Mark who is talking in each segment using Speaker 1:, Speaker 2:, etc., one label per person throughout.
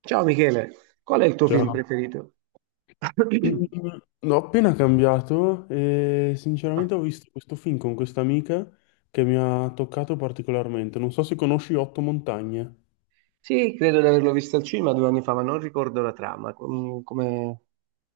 Speaker 1: Ciao Michele, qual è il tuo film
Speaker 2: Ciao.
Speaker 1: preferito?
Speaker 2: Mm, L'ho appena cambiato e
Speaker 1: Ah,
Speaker 2: sinceramente ho visto questo film con questa amica che mi ha toccato particolarmente. Non so se conosci Otto Montagne.
Speaker 1: sì, credo di averlo visto al cinema due anni fa, ma non ricordo la trama. Come...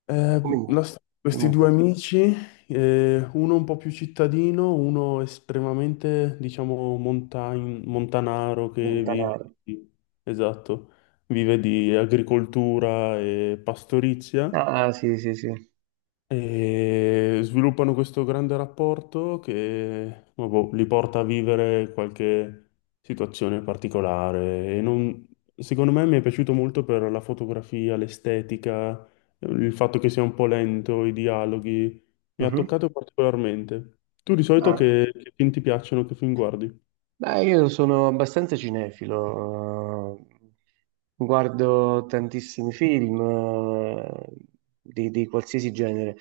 Speaker 1: come... Dimmi
Speaker 2: Questi
Speaker 1: un
Speaker 2: due
Speaker 1: po'.
Speaker 2: amici, uno un po' più cittadino, uno estremamente, diciamo, montanaro che vive
Speaker 1: Montanaro.
Speaker 2: di, esatto, vive di agricoltura e pastorizia.
Speaker 1: Ah, sì, sì, sì.
Speaker 2: E sviluppano questo grande rapporto che vabbò, li porta a vivere qualche situazione particolare. Secondo me mi è piaciuto molto per la fotografia, l'estetica, il fatto che sia un po' lento, i dialoghi. Mi ha
Speaker 1: Mhm.
Speaker 2: toccato particolarmente. Tu di solito
Speaker 1: Ah.
Speaker 2: che film ti piacciono, che film guardi?
Speaker 1: Beh, io sono abbastanza cinefilo, guardo tantissimi film di qualsiasi genere,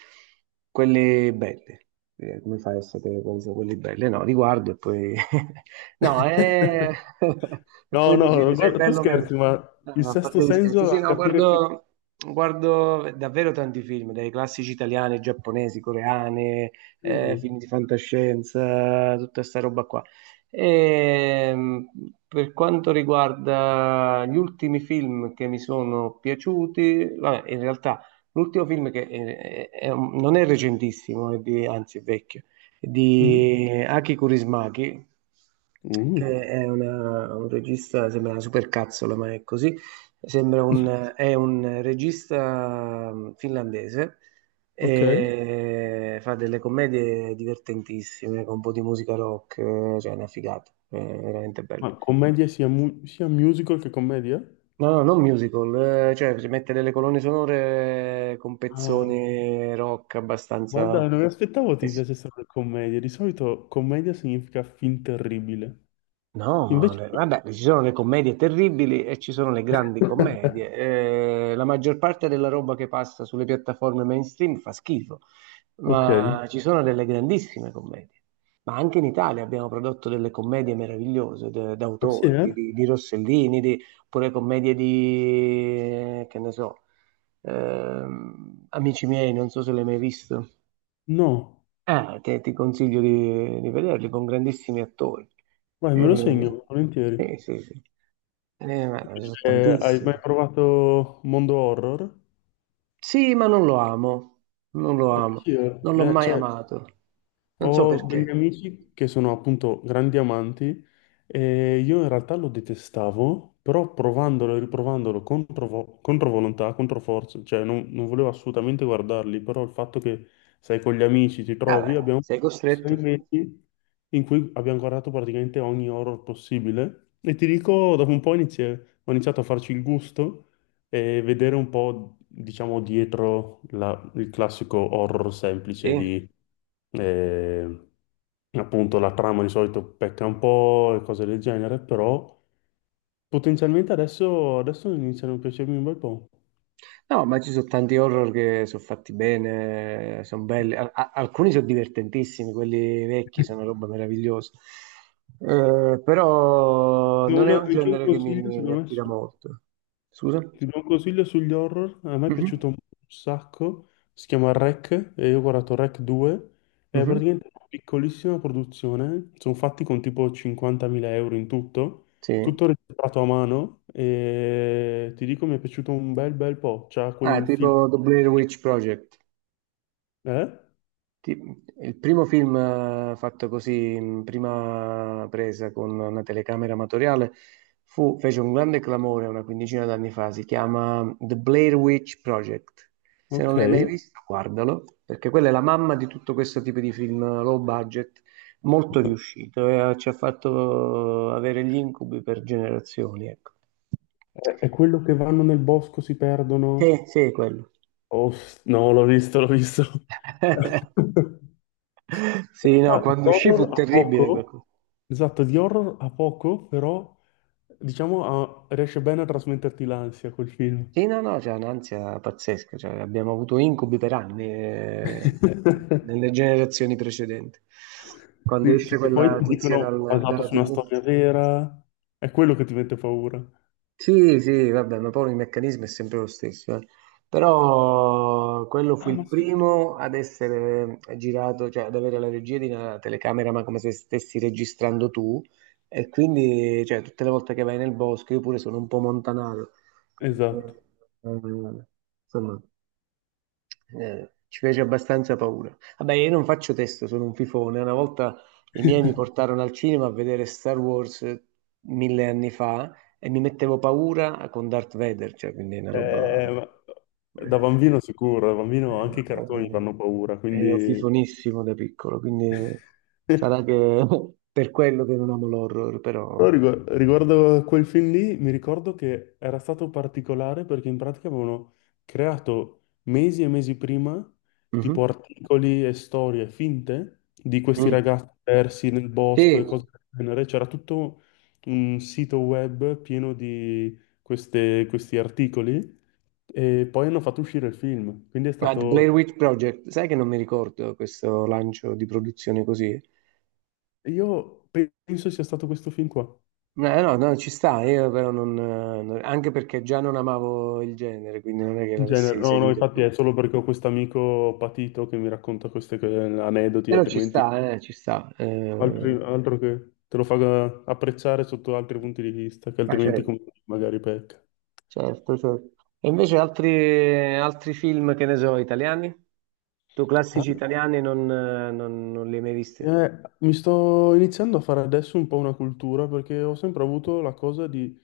Speaker 1: quelli belli. Come fai a sapere quali sono quelli belli? No, li guardo e poi... no, e
Speaker 2: No,
Speaker 1: poi
Speaker 2: no,
Speaker 1: decido se è
Speaker 2: guarda, tu
Speaker 1: bello o meno.
Speaker 2: scherzi, ma
Speaker 1: No,
Speaker 2: il
Speaker 1: no, a
Speaker 2: sesto
Speaker 1: parte gli scherzi,
Speaker 2: senso
Speaker 1: sì,
Speaker 2: a
Speaker 1: no,
Speaker 2: capire che...
Speaker 1: guardo davvero tanti film, dai classici italiani, giapponesi, coreani,
Speaker 2: Mm.
Speaker 1: film di fantascienza, tutta sta roba qua. E, per quanto riguarda gli ultimi film che mi sono piaciuti, vabbè, in realtà l'ultimo film che è un- non è recentissimo, anzi è vecchio, è
Speaker 2: Mm.
Speaker 1: di Aki Kaurismäki,
Speaker 2: Uh.
Speaker 1: che è un regista, sembra una supercazzola, ma è così. È un regista finlandese
Speaker 2: Ok.
Speaker 1: e fa delle commedie divertentissime con un po' di musica rock, cioè è una figata, è veramente bello.
Speaker 2: Ma commedia sia, sia musical che commedia?
Speaker 1: No, no, non musical, cioè si mette delle colonne sonore con
Speaker 2: Ah,
Speaker 1: pezzoni rock abbastanza...
Speaker 2: guarda, non mi aspettavo
Speaker 1: eh
Speaker 2: ti
Speaker 1: sì.
Speaker 2: piacesse la commedia. Di solito commedia significa film terribile.
Speaker 1: No, ma
Speaker 2: Invece...
Speaker 1: le- vabbè, ci sono le commedie terribili e ci sono le grandi commedie. La maggior parte della roba che passa sulle piattaforme mainstream fa schifo,
Speaker 2: Ok,
Speaker 1: ma ci sono delle grandissime commedie. Ma anche in Italia abbiamo prodotto delle commedie
Speaker 2: ma sì,
Speaker 1: d'autore,
Speaker 2: eh?
Speaker 1: di Rossellini, di, oppure commedie che ne so, Amici miei, non so se l'hai mai visto.
Speaker 2: No,
Speaker 1: Che ti consiglio di vederli con grandissimi attori.
Speaker 2: vai, me
Speaker 1: Eh,
Speaker 2: lo segno,
Speaker 1: sì,
Speaker 2: volentieri.
Speaker 1: sì, sì. Ma sono
Speaker 2: Invece, hai mai
Speaker 1: tantissimi.
Speaker 2: provato mondo horror?
Speaker 1: Sì, ma non lo amo, non lo amo,
Speaker 2: Sì,
Speaker 1: non l'ho mai
Speaker 2: cioè,
Speaker 1: amato, non so
Speaker 2: ho
Speaker 1: perché.
Speaker 2: degli amici che sono appunto grandi amanti e io in realtà lo detestavo, però provandolo e riprovandolo contro, contro volontà, contro forza, cioè non volevo assolutamente guardarli, però il fatto che sei con gli amici, ti trovi,
Speaker 1: Vabbè,
Speaker 2: abbiamo
Speaker 1: sei
Speaker 2: sei
Speaker 1: costretto.
Speaker 2: mesi in cui abbiamo guardato praticamente ogni horror possibile e ti dico, dopo un po' ho iniziato a farci il gusto e vedere un po', diciamo, dietro il classico horror semplice
Speaker 1: Sì.
Speaker 2: di, eh, appunto, la trama di solito pecca un po' e cose del genere, però potenzialmente adesso iniziano a piacermi un bel po'.
Speaker 1: No, ma ci sono tanti horror che sono fatti bene, sono belli. Alcuni sono divertentissimi, quelli vecchi sono roba meravigliosa. Però non è un
Speaker 2: Anche un
Speaker 1: genere che
Speaker 2: consiglio,
Speaker 1: mi
Speaker 2: secondo me,
Speaker 1: attira molto. Scusa?
Speaker 2: ti do un consiglio sugli horror, a me è piaciuto
Speaker 1: Mhm,
Speaker 2: un sacco, si chiama Rec, e io ho guardato Rec 2, è
Speaker 1: mhm,
Speaker 2: praticamente una piccolissima produzione, sono fatti con tipo 50.000 euro in tutto,
Speaker 1: sì.
Speaker 2: tutto registrato a mano, e ti dico mi è piaciuto un bel po', c'ha
Speaker 1: Ah,
Speaker 2: quel film...
Speaker 1: tipo The Blair Witch Project.
Speaker 2: Eh?
Speaker 1: Il primo film fatto così in prima presa con una telecamera amatoriale fece un grande clamore una quindicina d'anni fa, si chiama The Blair Witch Project. Se non
Speaker 2: Ok,
Speaker 1: l'hai mai
Speaker 2: è
Speaker 1: visto, guardalo, perché quella è la mamma di tutto questo tipo di film low budget, molto riuscito e ci ha fatto avere gli incubi per generazioni, ecco.
Speaker 2: è quello che vanno nel bosco, si perdono?
Speaker 1: Sì, sì, quello.
Speaker 2: Oh, no, l'ho visto, l'ho visto.
Speaker 1: Sì,
Speaker 2: Ah,
Speaker 1: no, quando uscì
Speaker 2: l'horror
Speaker 1: fu
Speaker 2: a
Speaker 1: terribile.
Speaker 2: poco? Esatto, di horror ha poco, però diciamo riesce bene a trasmetterti l'ansia quel film.
Speaker 1: Sì, no, no, c'è un'ansia pazzesca, cioè, abbiamo avuto incubi per anni
Speaker 2: Eh,
Speaker 1: nelle generazioni precedenti. Quando
Speaker 2: sì,
Speaker 1: esce
Speaker 2: perché poi
Speaker 1: quella
Speaker 2: ti
Speaker 1: tizia
Speaker 2: dicono basato
Speaker 1: dalla
Speaker 2: su una
Speaker 1: TV.
Speaker 2: storia vera, è quello che ti mette paura.
Speaker 1: Sì, sì, vabbè, ma poi il meccanismo è sempre lo stesso. Eh. Però quello fu
Speaker 2: Ah, ma
Speaker 1: il
Speaker 2: sai che...
Speaker 1: primo ad essere girato, cioè ad avere la regia di una telecamera, ma come se stessi registrando tu. E quindi, cioè, tutte le volte che vai nel bosco, io pure sono un po' montanato. Quindi,
Speaker 2: Esatto.
Speaker 1: eh, eh, insomma, ci fece abbastanza paura. Vabbè, io non faccio testo, sono un fifone. Una volta i miei mi portarono al cinema a vedere Star Wars mille anni fa e mi mettevo paura con Darth Vader, cioè, quindi è una roba...
Speaker 2: Ma- da bambino
Speaker 1: eh,
Speaker 2: sicuro, da bambino anche i cartoni
Speaker 1: eh, eh,
Speaker 2: fanno paura,
Speaker 1: Ero
Speaker 2: quindi...
Speaker 1: fifonissimo da piccolo, sarà che per quello che non amo l'horror, però...
Speaker 2: No, riguardo a quel film lì, mi ricordo che era stato particolare perché in pratica avevano creato mesi e mesi prima tipo
Speaker 1: Mhm.
Speaker 2: articoli e storie finte di questi
Speaker 1: Mm.
Speaker 2: ragazzi persi nel bosco
Speaker 1: Sì,
Speaker 2: e cose del genere. C'era tutto un sito web pieno di questi articoli e poi hanno fatto uscire il film. Quindi è
Speaker 1: ma The Blair
Speaker 2: stato...
Speaker 1: Witch Project, sai che non mi ricordo questo lancio di produzione così?
Speaker 2: Io penso sia stato questo film qua.
Speaker 1: No, no, no, ci sta, io però anche perché già non amavo il genere, quindi non è che
Speaker 2: In genere-
Speaker 1: l'avessi
Speaker 2: no, no,
Speaker 1: seguito.
Speaker 2: infatti
Speaker 1: Più.
Speaker 2: è solo perché ho questo amico patito che mi racconta questi aneddoti,
Speaker 1: Però ci
Speaker 2: altrimenti
Speaker 1: sta, ci sta.
Speaker 2: altro che te lo fa apprezzare sotto altri punti di vista, che
Speaker 1: Ma
Speaker 2: altrimenti
Speaker 1: certo,
Speaker 2: magari pecca.
Speaker 1: certo, certo. E invece altri film, che ne so, italiani? Tu
Speaker 2: Ah,
Speaker 1: classici italiani non li hai mai visti?
Speaker 2: mi sto iniziando a fare adesso un po' una cultura perché ho sempre avuto la cosa di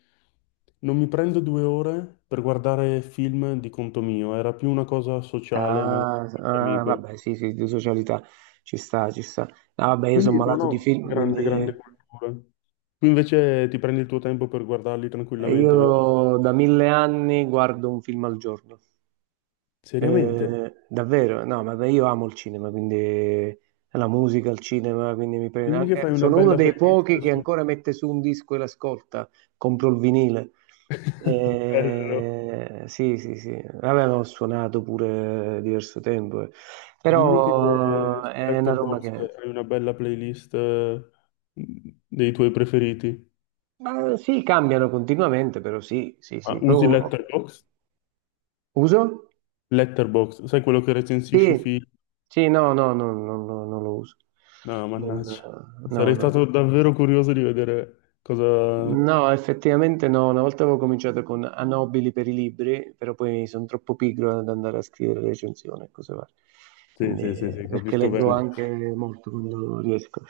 Speaker 2: non mi prendo due ore per guardare film di conto mio, era più una cosa sociale, magari
Speaker 1: Ah,
Speaker 2: con qualche
Speaker 1: ah,
Speaker 2: amico.
Speaker 1: vabbè, sì, sì, di socialità, ci sta, ci sta. Ah, vabbè, io sono
Speaker 2: Quindi non
Speaker 1: malato di
Speaker 2: ho
Speaker 1: film, quindi
Speaker 2: grande cultura. Tu invece ti prendi il tuo tempo per guardarli tranquillamente, vero?
Speaker 1: io da mille anni guardo un film al giorno.
Speaker 2: Seriamente?
Speaker 1: Davvero, no, ma beh, io amo il cinema, quindi la musica, il cinema, quindi mi prende...
Speaker 2: Dimmi che fai una
Speaker 1: sono uno
Speaker 2: bella
Speaker 1: dei pochi
Speaker 2: playlist
Speaker 1: che
Speaker 2: su...
Speaker 1: ancora mette su un disco e l'ascolta, compro il vinile.
Speaker 2: Bello.
Speaker 1: Sì, sì, sì, vabbè, ma ho suonato pure diverso tempo, eh.
Speaker 2: Dimmi che
Speaker 1: però
Speaker 2: su
Speaker 1: è una roba
Speaker 2: Letterboxd
Speaker 1: che...
Speaker 2: hai una bella playlist dei tuoi preferiti.
Speaker 1: Ma sì, cambiano continuamente, però sì, sì,
Speaker 2: Ah,
Speaker 1: sì.
Speaker 2: usi
Speaker 1: Poi-
Speaker 2: Letterboxd?
Speaker 1: Uso?
Speaker 2: Letterboxd, sai quello che recensisci
Speaker 1: Sì,
Speaker 2: film?
Speaker 1: sì, no, no, no, no, no, non lo uso.
Speaker 2: No,
Speaker 1: Non-
Speaker 2: mannaggia.
Speaker 1: no, no.
Speaker 2: Sarei stato
Speaker 1: No.
Speaker 2: davvero curioso di vedere cosa...
Speaker 1: No, effettivamente no, una volta avevo cominciato con Anobili per i libri, però poi sono troppo pigro ad andare a scrivere recensioni e cose varie.
Speaker 2: Sì, sì, sì,
Speaker 1: Quindi,
Speaker 2: sì,
Speaker 1: perché
Speaker 2: capisco
Speaker 1: leggo
Speaker 2: bene.
Speaker 1: anche molto quando riesco.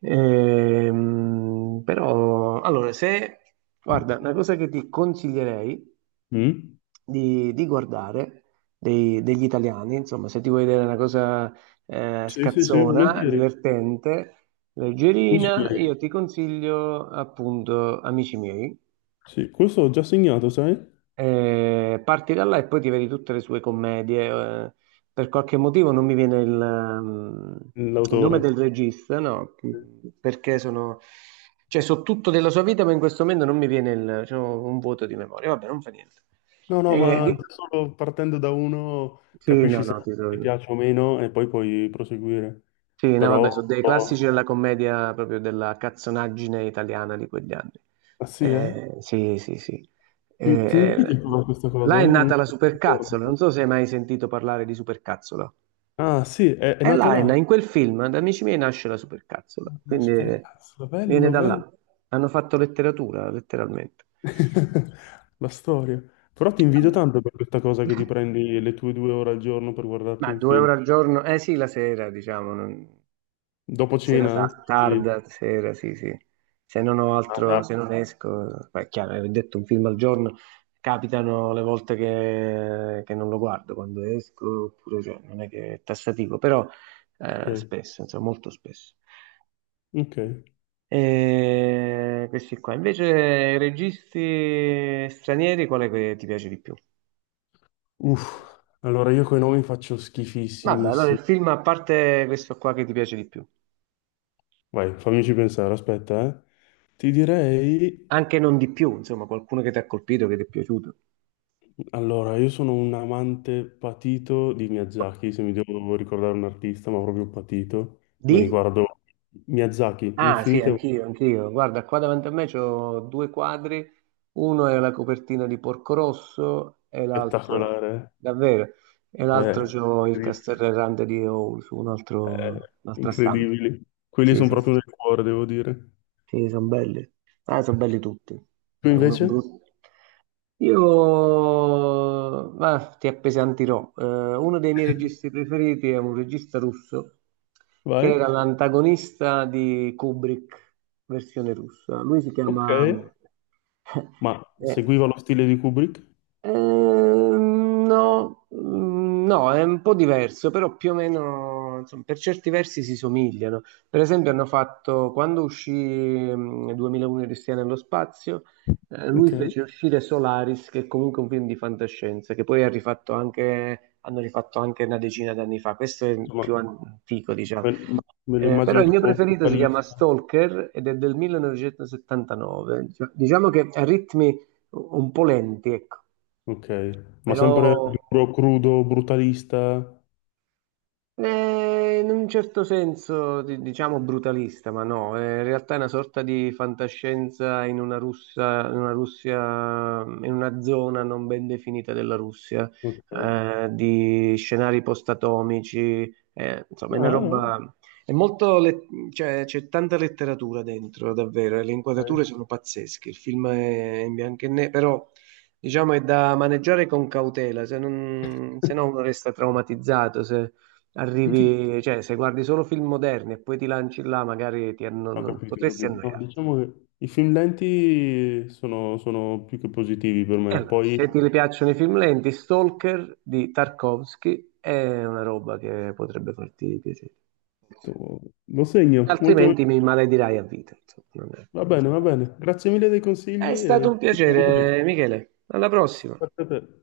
Speaker 1: Però, allora, se, guarda, una cosa che ti consiglierei
Speaker 2: Mm?
Speaker 1: di guardare degli italiani, insomma, se ti vuoi vedere una cosa
Speaker 2: Sì, sì, sì,
Speaker 1: scazzona,
Speaker 2: volentieri.
Speaker 1: divertente,
Speaker 2: Mi
Speaker 1: leggerina,
Speaker 2: spiego.
Speaker 1: io ti consiglio appunto Amici miei.
Speaker 2: Sì, questo ho già segnato, sai?
Speaker 1: Parti da là e poi ti vedi tutte le sue commedie. Eh. Per qualche motivo non mi viene il nome
Speaker 2: L'autore.
Speaker 1: del regista, no, perché sono, cioè, so tutto della sua vita, ma in questo momento non mi viene il, c'ho un vuoto di memoria. Vabbè, non fa niente.
Speaker 2: No, no,
Speaker 1: Eh,
Speaker 2: ma
Speaker 1: di-
Speaker 2: già solo partendo da uno
Speaker 1: Sì,
Speaker 2: capisci
Speaker 1: no,
Speaker 2: se
Speaker 1: no, ti
Speaker 2: ti
Speaker 1: trovo.
Speaker 2: piace o meno e poi puoi proseguire.
Speaker 1: Sì, no,
Speaker 2: Però...
Speaker 1: vabbè, sono dei classici
Speaker 2: oh,
Speaker 1: della commedia proprio della cazzonaggine italiana di quegli anni.
Speaker 2: ah sì, eh?
Speaker 1: Sì, sì, sì. Eh,
Speaker 2: Ti invidio
Speaker 1: eh,
Speaker 2: per questa
Speaker 1: là
Speaker 2: cosa,
Speaker 1: è
Speaker 2: eh? Un-
Speaker 1: nata la supercazzola, non so se hai mai sentito parlare di supercazzola.
Speaker 2: ah sì, è
Speaker 1: E
Speaker 2: nato
Speaker 1: là,
Speaker 2: là.
Speaker 1: in quel film, da Amici miei, nasce la supercazzola,
Speaker 2: La supercazzo,
Speaker 1: viene
Speaker 2: bello,
Speaker 1: da
Speaker 2: bello.
Speaker 1: là. Hanno fatto letteratura, letteralmente.
Speaker 2: La storia. Però ti invidio
Speaker 1: Vabbè.
Speaker 2: tanto per questa cosa che ti prendi le tue due ore al giorno per guardarti
Speaker 1: Ma
Speaker 2: un
Speaker 1: due
Speaker 2: film.
Speaker 1: euro al giorno? Eh sì, la sera, diciamo. Non-
Speaker 2: Dopo cena? Eh? Quindi-
Speaker 1: Tarda, sera, sì, sì. Se non ho
Speaker 2: ah,
Speaker 1: altro,
Speaker 2: ah,
Speaker 1: se non esco, beh, è chiaro, ho detto un film al giorno, capitano le volte che non lo guardo quando esco, oppure cioè, non è che è tassativo, però
Speaker 2: ok.
Speaker 1: spesso, insomma, molto spesso.
Speaker 2: Ok.
Speaker 1: E questi qua. Invece, registi stranieri, quale che ti piace di più?
Speaker 2: Uff. Allora io coi nomi faccio
Speaker 1: Vabbè, allora il
Speaker 2: schifissimissimi.
Speaker 1: film, a parte questo qua che ti piace di più,
Speaker 2: Vai, fammici pensare, aspetta, eh. Ti direi...
Speaker 1: anche non di più, insomma, qualcuno che ti ha colpito, che ti è piaciuto.
Speaker 2: allora, io sono un amante patito di Miyazaki, se mi devo ricordare un artista, ma proprio patito. Mi
Speaker 1: Di?
Speaker 2: riguardo Miyazaki,
Speaker 1: Ah sì,
Speaker 2: infinite volte,
Speaker 1: anch'io, anch'io. Guarda, qua davanti a me c'ho due quadri, uno è la copertina di Porco Rosso e l'altro,
Speaker 2: spettacolare.
Speaker 1: davvero, e l'altro
Speaker 2: Eh,
Speaker 1: c'ho il
Speaker 2: incredibile.
Speaker 1: Castelrerrante di Ous, un
Speaker 2: Eh,
Speaker 1: altro, un'altra stampa.
Speaker 2: incredibili. Quelli
Speaker 1: Sì,
Speaker 2: sono
Speaker 1: sì, sì.
Speaker 2: proprio nel cuore, devo dire.
Speaker 1: Sì, sono belli. Ah, sono belli tutti.
Speaker 2: Tu
Speaker 1: È uno
Speaker 2: invece?
Speaker 1: brutto. Io, ma ti appesantirò. Uno dei miei registi preferiti è un regista russo che
Speaker 2: Vai?
Speaker 1: era l'antagonista di Kubrick, versione russa. Lui si
Speaker 2: Ok.
Speaker 1: chiama...
Speaker 2: Ma
Speaker 1: eh,
Speaker 2: seguiva lo stile di Kubrick?
Speaker 1: No, no, è un po' diverso, però più o meno, insomma, per certi versi si somigliano. Per esempio hanno fatto, quando uscì 2001 Cristiano nello spazio, lui
Speaker 2: Ok.
Speaker 1: fece uscire Solaris, che è comunque un film di fantascienza, che poi ha rifatto anche, hanno rifatto anche una decina d'anni fa, questo è il più
Speaker 2: Insomma,
Speaker 1: antico, diciamo.
Speaker 2: me, me lo
Speaker 1: Però
Speaker 2: immagino
Speaker 1: il mio
Speaker 2: tipo
Speaker 1: preferito si chiama
Speaker 2: brutalista.
Speaker 1: Stalker ed è del 1979. Diciamo che ha ritmi un po' lenti, ecco,
Speaker 2: Ok, ma sempre
Speaker 1: però
Speaker 2: duro, crudo, brutalista.
Speaker 1: eh, in un certo senso, diciamo brutalista, ma no, in realtà è una sorta di fantascienza in una Russia, in una Russia, in una zona non ben definita della Russia,
Speaker 2: Ok.
Speaker 1: di scenari post-atomici, insomma,
Speaker 2: Ah,
Speaker 1: è una
Speaker 2: ah,
Speaker 1: roba, è cioè, c'è tanta letteratura dentro, davvero, e le
Speaker 2: ok.
Speaker 1: inquadrature sono pazzesche, il film è in bianco e nero, però... Diciamo è da maneggiare con cautela, se non, se no uno resta traumatizzato. Se,
Speaker 2: Tutti-
Speaker 1: arrivi, cioè se guardi solo film moderni e poi ti lanci là, magari ti anno-
Speaker 2: ho
Speaker 1: non-
Speaker 2: capito, ho
Speaker 1: potresti
Speaker 2: capito. No,
Speaker 1: annoiarti.
Speaker 2: diciamo che i film lenti sono più che positivi per
Speaker 1: E
Speaker 2: me.
Speaker 1: allora,
Speaker 2: Poi
Speaker 1: se ti piacciono i film lenti, Stalker di Tarkovsky è una roba che potrebbe farti piacere.
Speaker 2: to- lo segno, molto...
Speaker 1: Altrimenti mi maledirai a vita. Insomma, non è
Speaker 2: Va bene, va bene. Grazie mille dei consigli
Speaker 1: è stato
Speaker 2: e
Speaker 1: un
Speaker 2: ci sentiamo presto.
Speaker 1: piacere, Michele. Alla prossima.
Speaker 2: Grazie a te.